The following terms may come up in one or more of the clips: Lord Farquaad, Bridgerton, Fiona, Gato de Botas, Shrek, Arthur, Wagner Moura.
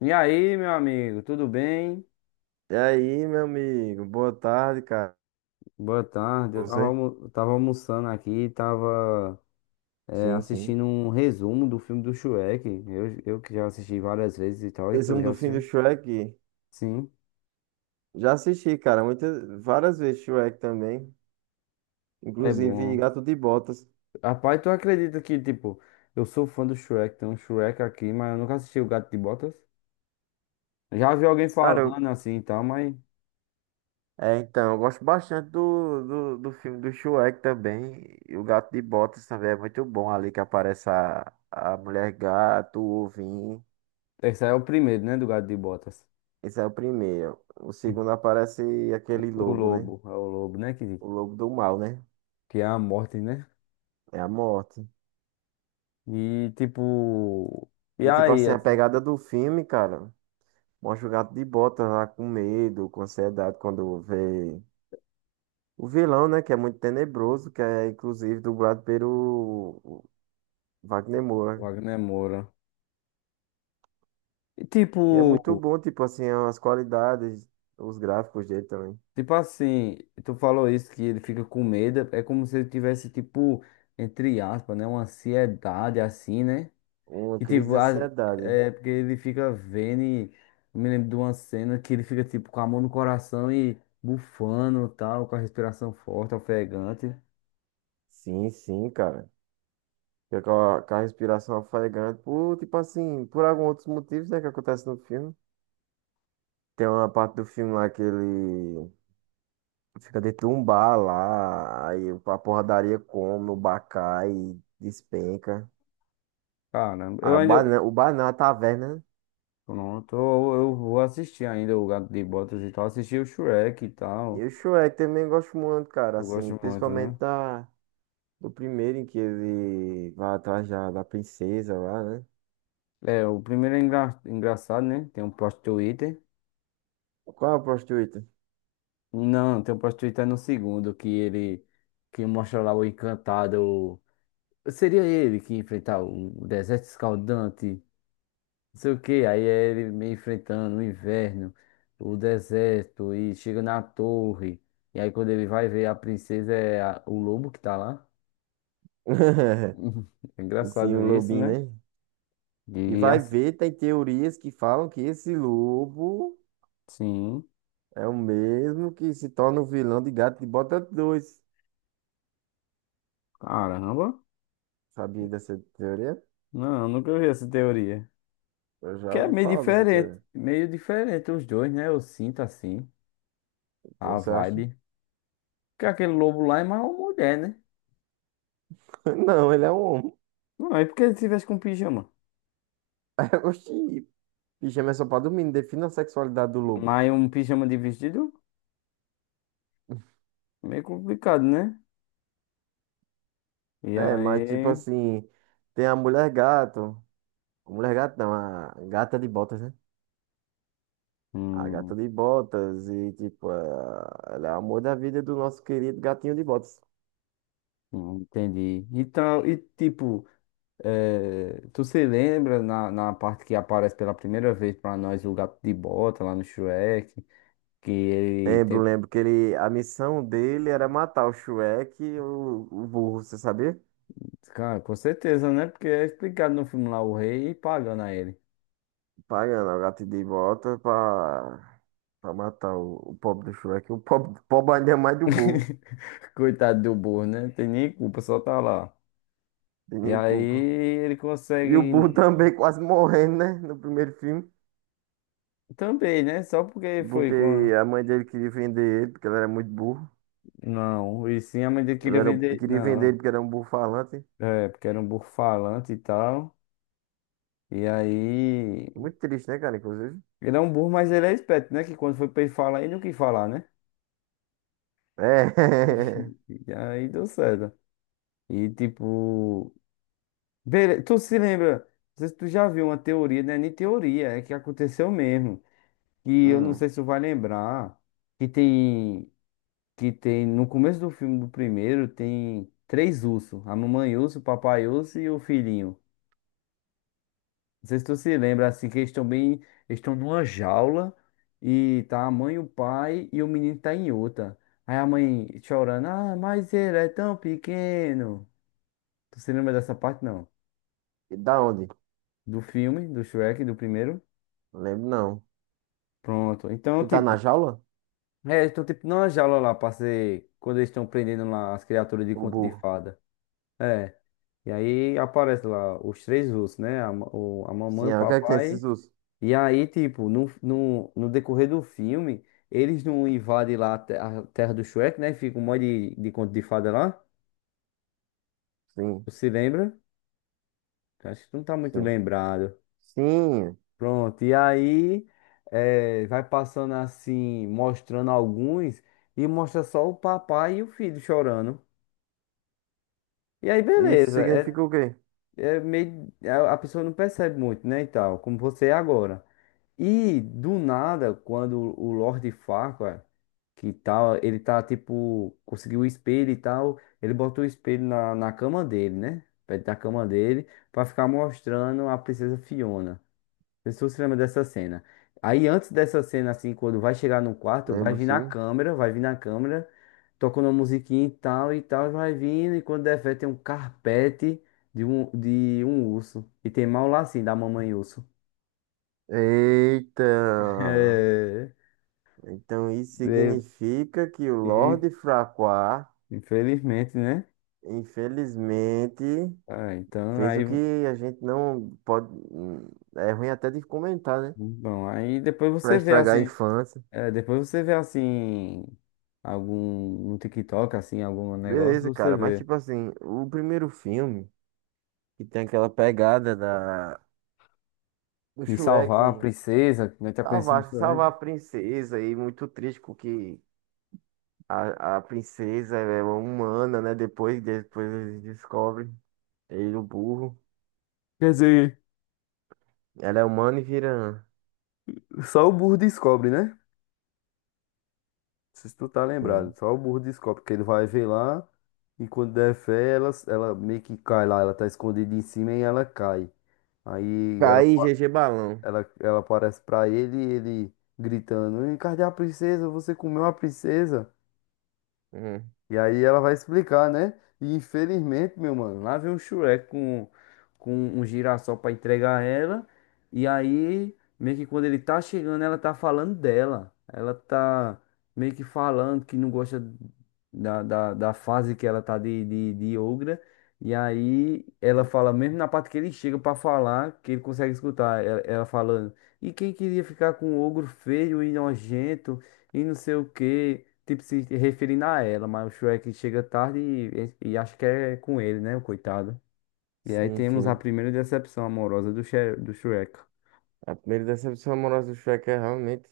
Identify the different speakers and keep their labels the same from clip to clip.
Speaker 1: E aí, meu amigo, tudo bem?
Speaker 2: E aí, meu amigo, boa tarde, cara.
Speaker 1: Boa tarde. Eu tava,
Speaker 2: Você?
Speaker 1: eu tava almoçando aqui, tava
Speaker 2: Sim, sim.
Speaker 1: assistindo um resumo do filme do Shrek. Eu que já assisti várias vezes e tal, e tu
Speaker 2: Resumo
Speaker 1: já
Speaker 2: do fim do
Speaker 1: assistiu?
Speaker 2: Shrek.
Speaker 1: Sim,
Speaker 2: Já assisti, cara, muitas, várias vezes Shrek também.
Speaker 1: é
Speaker 2: Inclusive
Speaker 1: bom.
Speaker 2: Gato de Botas.
Speaker 1: Rapaz, tu acredita que, tipo, eu sou fã do Shrek, tem um Shrek aqui, mas eu nunca assisti o Gato de Botas. Já vi alguém
Speaker 2: Cara,
Speaker 1: falando
Speaker 2: eu,
Speaker 1: assim e tal, mas
Speaker 2: é, então, Eu gosto bastante do filme do Shrek também. E o Gato de Botas também é muito bom ali que aparece a mulher gato, o ovinho.
Speaker 1: esse aí é o primeiro, né, do Gato de Botas.
Speaker 2: Esse é o primeiro. O segundo aparece
Speaker 1: O
Speaker 2: aquele
Speaker 1: o
Speaker 2: lobo, né?
Speaker 1: lobo, é o lobo, né,
Speaker 2: O lobo do mal, né?
Speaker 1: que é a morte, né?
Speaker 2: É a morte.
Speaker 1: E, tipo... E
Speaker 2: E tipo
Speaker 1: aí?
Speaker 2: assim, a pegada do filme, cara. Mostra o gato de bota lá com medo, com ansiedade, quando vê o vilão, né? Que é muito tenebroso, que é inclusive dublado pelo Wagner Moura.
Speaker 1: Wagner Moura. E tipo,
Speaker 2: E é muito bom, tipo assim, as qualidades, os gráficos dele também.
Speaker 1: tipo assim, tu falou isso que ele fica com medo, é como se ele tivesse, tipo, entre aspas, né? Uma ansiedade assim, né?
Speaker 2: Uma
Speaker 1: E
Speaker 2: crise de
Speaker 1: tipo, as-
Speaker 2: ansiedade.
Speaker 1: é porque ele fica vendo e eu me lembro de uma cena que ele fica, tipo, com a mão no coração e bufando tal, com a respiração forte, ofegante.
Speaker 2: Sim, sim, cara. Fica com a respiração ofegante, por, tipo assim, por alguns outros motivos, né, que acontece no filme. Tem uma parte do filme lá que ele fica dentro de um bar lá, aí a porradaria come, o bar cai, despenca.
Speaker 1: Caramba, eu
Speaker 2: Aí o bar,
Speaker 1: ainda.
Speaker 2: não- O bar não, a taverna, né?
Speaker 1: Pronto, eu vou assistir ainda o Gato de Botas e tal, assistir o Shrek e
Speaker 2: E
Speaker 1: tal.
Speaker 2: o Shrek também gosto muito, cara,
Speaker 1: Eu
Speaker 2: assim,
Speaker 1: gosto muito,
Speaker 2: principalmente
Speaker 1: né?
Speaker 2: da, do primeiro em que ele vai atrás da princesa lá, né?
Speaker 1: É, o primeiro é engraçado, né? Tem um plot Twitter.
Speaker 2: Qual é a prostituta?
Speaker 1: Não, tem um plot Twitter no segundo, que ele que mostra lá o encantado. Seria ele que ia enfrentar o deserto escaldante, não sei o que. Aí é ele meio enfrentando o inverno, o deserto, e chega na torre. E aí quando ele vai ver a princesa é o lobo que tá lá. É
Speaker 2: Sim, o
Speaker 1: engraçado isso,
Speaker 2: lobinho,
Speaker 1: né?
Speaker 2: né? E
Speaker 1: E
Speaker 2: vai ver, tem teorias que falam que esse lobo
Speaker 1: assim,
Speaker 2: é o mesmo que se torna o vilão de Gato de Bota 2.
Speaker 1: caramba.
Speaker 2: Sabia dessa teoria?
Speaker 1: Não, nunca vi essa teoria.
Speaker 2: Eu já
Speaker 1: Que é
Speaker 2: ouvi
Speaker 1: meio
Speaker 2: falar dessa
Speaker 1: diferente.
Speaker 2: teoria.
Speaker 1: Meio diferente os dois, né? Eu sinto assim.
Speaker 2: Então,
Speaker 1: A
Speaker 2: você acha?
Speaker 1: vibe. Porque aquele lobo lá é mais uma mulher, né?
Speaker 2: Não, ele é um homem.
Speaker 1: Não, é porque ele tivesse com pijama.
Speaker 2: Oxi, pijama é só pra dormir, defina a sexualidade do lobo.
Speaker 1: Mas um pijama de vestido, meio complicado, né? E
Speaker 2: É, mas tipo
Speaker 1: aí.
Speaker 2: assim, tem a mulher gato. A mulher gato não, a gata de botas, né? A gata
Speaker 1: Hum,
Speaker 2: de botas e tipo, ela é o amor da vida do nosso querido gatinho de botas.
Speaker 1: hum, entendi. Então, e tipo, tu se lembra na, na parte que aparece pela primeira vez pra nós o gato de bota lá no Shrek? Que ele
Speaker 2: Lembro,
Speaker 1: tem.
Speaker 2: lembro que ele, a missão dele era matar o Shrek e o burro, você sabia?
Speaker 1: Cara, com certeza, né? Porque é explicado no filme lá o rei pagando a ele.
Speaker 2: Pagando o gato de botas pra matar o pobre do Shrek. O pobre, pobre ainda é mais do burro,
Speaker 1: Coitado do burro, né? Tem nem culpa, só tá lá.
Speaker 2: de
Speaker 1: E
Speaker 2: nem
Speaker 1: aí
Speaker 2: culpa.
Speaker 1: ele
Speaker 2: E o Boo
Speaker 1: consegue
Speaker 2: também quase morrendo, né? No primeiro filme.
Speaker 1: também, né? Só porque foi
Speaker 2: Porque
Speaker 1: com a...
Speaker 2: a mãe dele queria vender ele, porque ele era muito burro.
Speaker 1: Não, e sim a mãe dele
Speaker 2: Ela
Speaker 1: queria
Speaker 2: era,
Speaker 1: vender.
Speaker 2: Queria vender
Speaker 1: Não,
Speaker 2: ele porque era um burro falante.
Speaker 1: é, porque era um burro falante e tal. E aí.
Speaker 2: Muito triste, né, cara? Inclusive.
Speaker 1: Ele é um burro, mas ele é esperto, né? Que quando foi pra ele falar, ele não quis falar, né?
Speaker 2: É.
Speaker 1: E aí deu certo. E tipo. Bele... Tu se lembra? Não sei se tu já viu uma teoria, né? Nem teoria, é que aconteceu mesmo. E eu não
Speaker 2: Hum.
Speaker 1: sei se tu vai lembrar, que tem, que tem, no começo do filme do primeiro, tem três ursos, a mamãe urso, o papai urso e o filhinho. Não sei se tu se lembra, assim, que eles estão bem, eles estão numa jaula e tá a mãe, o pai e o menino tá em outra. Aí a mãe chorando, ah, mas ele é tão pequeno. Tu se lembra dessa parte, não?
Speaker 2: E da onde?
Speaker 1: Do filme, do Shrek, do primeiro?
Speaker 2: Não lembro, não.
Speaker 1: Pronto. Então,
Speaker 2: Que tá na
Speaker 1: tipo,
Speaker 2: jaula?
Speaker 1: é, eles estão tipo numa jaula lá pra ser. Quando eles estão prendendo lá as criaturas de
Speaker 2: O
Speaker 1: conto de
Speaker 2: burro.
Speaker 1: fada. É. E aí aparece lá os três ursos, né? A, a mamãe,
Speaker 2: Sim,
Speaker 1: o
Speaker 2: ah, o que é que tem esses
Speaker 1: papai.
Speaker 2: ursos?
Speaker 1: E aí, tipo, no decorrer do filme, eles não invadem lá a terra do Shrek, né? Fica um monte de conto de fada lá.
Speaker 2: Sim,
Speaker 1: Você se lembra? Acho que tu não tá muito
Speaker 2: sim.
Speaker 1: lembrado.
Speaker 2: Sim.
Speaker 1: Pronto. E aí, é, vai passando assim, mostrando alguns. E mostra só o papai e o filho chorando. E aí,
Speaker 2: Isso
Speaker 1: beleza. É,
Speaker 2: significa o quê?
Speaker 1: é meio, a pessoa não percebe muito, né? E tal, como você é agora. E do nada, quando o Lord Farquaad, que tal, ele tá tipo, conseguiu o espelho e tal, ele botou o espelho na, na cama dele, né? Perto da cama dele, pra ficar mostrando a princesa Fiona. Não sei se você lembra dessa cena. Aí antes dessa cena, assim, quando vai chegar no quarto,
Speaker 2: Lembro, sim.
Speaker 1: vai vir na câmera, tocando uma musiquinha e tal e tal, e vai vindo, e quando der fé tem um carpete de um urso. E tem mal lá assim da mamãe urso.
Speaker 2: Eita.
Speaker 1: É,
Speaker 2: Então isso
Speaker 1: é,
Speaker 2: significa que o
Speaker 1: e,
Speaker 2: Lorde Fraqua
Speaker 1: infelizmente, né?
Speaker 2: infelizmente
Speaker 1: Ah, então
Speaker 2: fez o
Speaker 1: aí.
Speaker 2: que a gente não pode. Hum, é ruim até de comentar, né?
Speaker 1: Bom, aí depois
Speaker 2: Pra
Speaker 1: você vê
Speaker 2: estragar a
Speaker 1: assim.
Speaker 2: infância.
Speaker 1: É, depois você vê assim. Algum no TikTok, assim, algum negócio,
Speaker 2: Beleza,
Speaker 1: você
Speaker 2: cara. Mas,
Speaker 1: vê.
Speaker 2: tipo assim, o primeiro filme, que tem aquela pegada da... Do
Speaker 1: De
Speaker 2: Shrek
Speaker 1: salvar a princesa, que nós tá conhecendo isso
Speaker 2: salvar
Speaker 1: antes.
Speaker 2: a princesa, e muito triste com que a princesa é humana, né? Depois eles descobrem ele, o burro.
Speaker 1: Quer dizer,
Speaker 2: Ela é humana e vira.
Speaker 1: só o burro descobre, né? Não sei se tu tá lembrado.
Speaker 2: Sim.
Speaker 1: Só o burro descobre, que ele vai ver lá e quando der fé, ela meio que cai lá. Ela tá escondida em cima e ela cai. Aí ela,
Speaker 2: Cai GG Balão.
Speaker 1: ela aparece pra ele e ele gritando: Cadê a princesa? Você comeu a princesa?
Speaker 2: Hum,
Speaker 1: E aí ela vai explicar, né? E infelizmente, meu mano, lá vem o Shrek com um girassol pra entregar a ela. E aí, meio que quando ele tá chegando, ela tá falando dela. Ela tá meio que falando que não gosta da fase que ela tá de ogra. E aí ela fala, mesmo na parte que ele chega pra falar, que ele consegue escutar ela, ela falando. E quem queria ficar com um ogro feio e nojento? E não sei o quê. Tipo, se referindo a ela, mas o Shrek chega tarde e acho que é com ele, né, o coitado. E aí
Speaker 2: sim,
Speaker 1: temos a
Speaker 2: sim.
Speaker 1: primeira decepção amorosa do Shrek.
Speaker 2: A primeira decepção amorosa do Shrek é realmente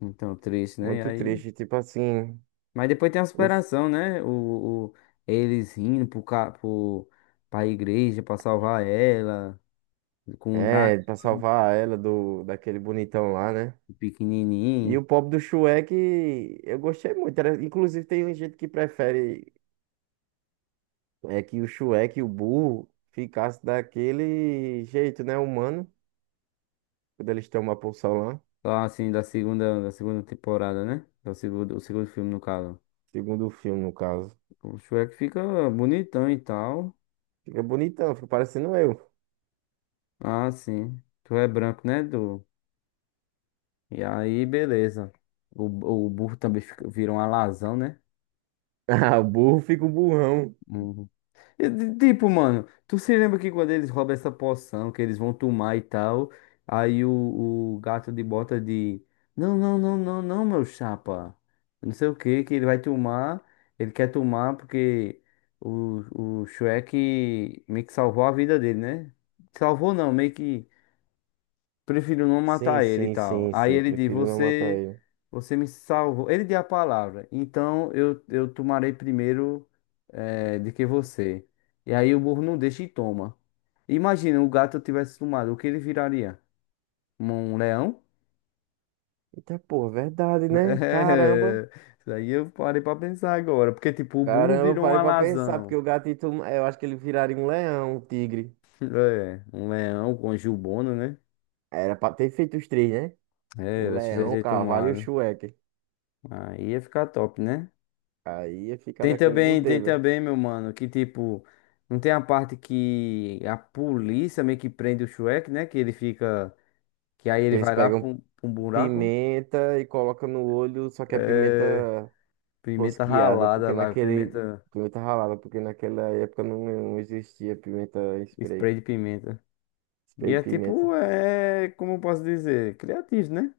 Speaker 1: Então, triste, né? E
Speaker 2: muito
Speaker 1: aí...
Speaker 2: triste. Tipo assim,
Speaker 1: Mas depois tem a
Speaker 2: uf,
Speaker 1: superação, né? Eles indo pro, pra igreja pra salvar ela, com o dragão
Speaker 2: é, pra salvar ela do, daquele bonitão lá, né? E
Speaker 1: pequenininho.
Speaker 2: o pobre do Shrek, eu gostei muito. Inclusive, tem gente que prefere que o Shrek, o burro, ficasse daquele jeito, né? Humano, quando eles tomam a poção lá.
Speaker 1: Lá, assim, da segunda temporada, né? Do segundo, o segundo filme, no caso.
Speaker 2: Segundo o filme, no caso.
Speaker 1: O Shrek fica bonitão e tal.
Speaker 2: Fica bonitão, fica parecendo eu.
Speaker 1: Ah, sim. Tu é branco, né, Du? E aí, beleza. O, o burro também vira um alazão, né?
Speaker 2: Ah, o burro fica o burrão.
Speaker 1: Uhum. E, tipo, mano, tu se lembra que quando eles roubam essa poção, que eles vão tomar e tal, aí o gato de bota de. Não, não, não, não, não, meu chapa. Não sei o que, que ele vai tomar. Ele quer tomar porque o Shrek meio que salvou a vida dele, né? Salvou não, meio que. Prefiro não
Speaker 2: Sim,
Speaker 1: matar ele e
Speaker 2: sim,
Speaker 1: tal.
Speaker 2: sim,
Speaker 1: Aí
Speaker 2: sim.
Speaker 1: ele diz:
Speaker 2: Prefiro não matar
Speaker 1: Você,
Speaker 2: ele.
Speaker 1: você me salvou. Ele diz a palavra. Então eu tomarei primeiro de que você. E aí o burro não deixa e toma. Imagina o gato tivesse tomado, o que ele viraria? Um leão?
Speaker 2: Eita, pô,
Speaker 1: É,
Speaker 2: verdade, né? Caramba.
Speaker 1: isso aí eu parei pra pensar agora. Porque, tipo, o burro
Speaker 2: Caramba,
Speaker 1: virou um
Speaker 2: parei pra pensar, porque
Speaker 1: alazão.
Speaker 2: o gatito, eu acho que ele viraria um leão, um tigre.
Speaker 1: É, um leão com um jubona, né?
Speaker 2: Era pra ter feito os três, né?
Speaker 1: É,
Speaker 2: O
Speaker 1: era cheio
Speaker 2: leão, o
Speaker 1: de
Speaker 2: cavalo e o
Speaker 1: tomado.
Speaker 2: chueque.
Speaker 1: Aí ia ficar top, né?
Speaker 2: Aí ia ficar daquele
Speaker 1: Tem
Speaker 2: modelo.
Speaker 1: também, meu mano, que tipo, não tem a parte que a polícia meio que prende o Shrek, né? Que ele fica, que aí
Speaker 2: Que
Speaker 1: ele
Speaker 2: eles
Speaker 1: vai lá
Speaker 2: pegam
Speaker 1: pra um buraco,
Speaker 2: pimenta e colocam no olho, só que é
Speaker 1: é,
Speaker 2: pimenta
Speaker 1: pimenta
Speaker 2: rosqueada,
Speaker 1: ralada
Speaker 2: porque
Speaker 1: lá,
Speaker 2: naquele.
Speaker 1: pimenta,
Speaker 2: Pimenta ralada, porque naquela época não existia pimenta em spray.
Speaker 1: spray de pimenta. E
Speaker 2: Spray de
Speaker 1: é
Speaker 2: pimenta.
Speaker 1: tipo, é, como eu posso dizer, criativo, né?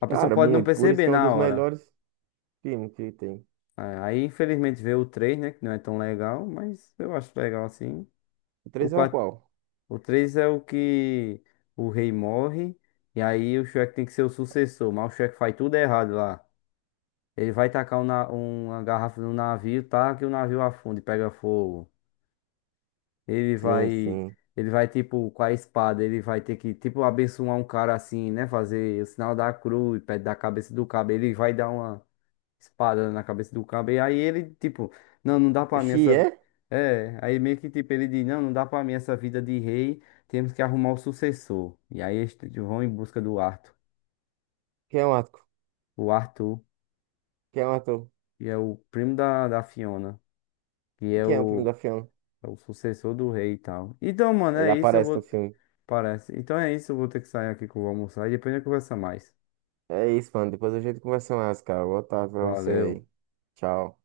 Speaker 1: A pessoa
Speaker 2: Cara,
Speaker 1: pode não
Speaker 2: muito. Por isso
Speaker 1: perceber
Speaker 2: que é um
Speaker 1: na
Speaker 2: dos
Speaker 1: hora.
Speaker 2: melhores filmes que tem.
Speaker 1: É, aí, infelizmente, vê o 3, né? Que não é tão legal, mas eu acho legal assim.
Speaker 2: O
Speaker 1: O
Speaker 2: três é o
Speaker 1: 4.
Speaker 2: qual?
Speaker 1: O 3 é o que o rei morre. E aí o Shrek tem que ser o sucessor. Mas o Shrek faz tudo errado lá. Ele vai tacar uma garrafa no navio, tá? Que o navio afunda e pega fogo. Ele
Speaker 2: Sim,
Speaker 1: vai.
Speaker 2: sim.
Speaker 1: Ele vai, tipo, com a espada, ele vai ter que, tipo, abençoar um cara assim, né? Fazer o sinal da cruz, perto da cabeça do cabo. Ele vai dar uma espada na cabeça do cabo. E aí ele, tipo, não, não dá pra mim
Speaker 2: Xi
Speaker 1: essa.
Speaker 2: é?
Speaker 1: Vi-" É, aí meio que tipo, ele diz, não, não dá pra mim essa vida de rei, temos que arrumar o sucessor. E aí vão em busca do Arthur.
Speaker 2: Quem é o ator?
Speaker 1: O Arthur,
Speaker 2: Quem é o ator?
Speaker 1: que é o primo da, da Fiona, que
Speaker 2: E
Speaker 1: é
Speaker 2: quem é o primo
Speaker 1: o,
Speaker 2: da Fiona?
Speaker 1: é o sucessor do rei e tal. Então, mano,
Speaker 2: Ele
Speaker 1: é isso, eu
Speaker 2: aparece no
Speaker 1: vou.
Speaker 2: filme.
Speaker 1: Parece. Então é isso, eu vou ter que sair aqui que eu vou almoçar e depois a gente conversa mais.
Speaker 2: É isso, mano. Depois a gente conversa mais, cara. Boa tarde pra você
Speaker 1: Valeu.
Speaker 2: aí. Tchau.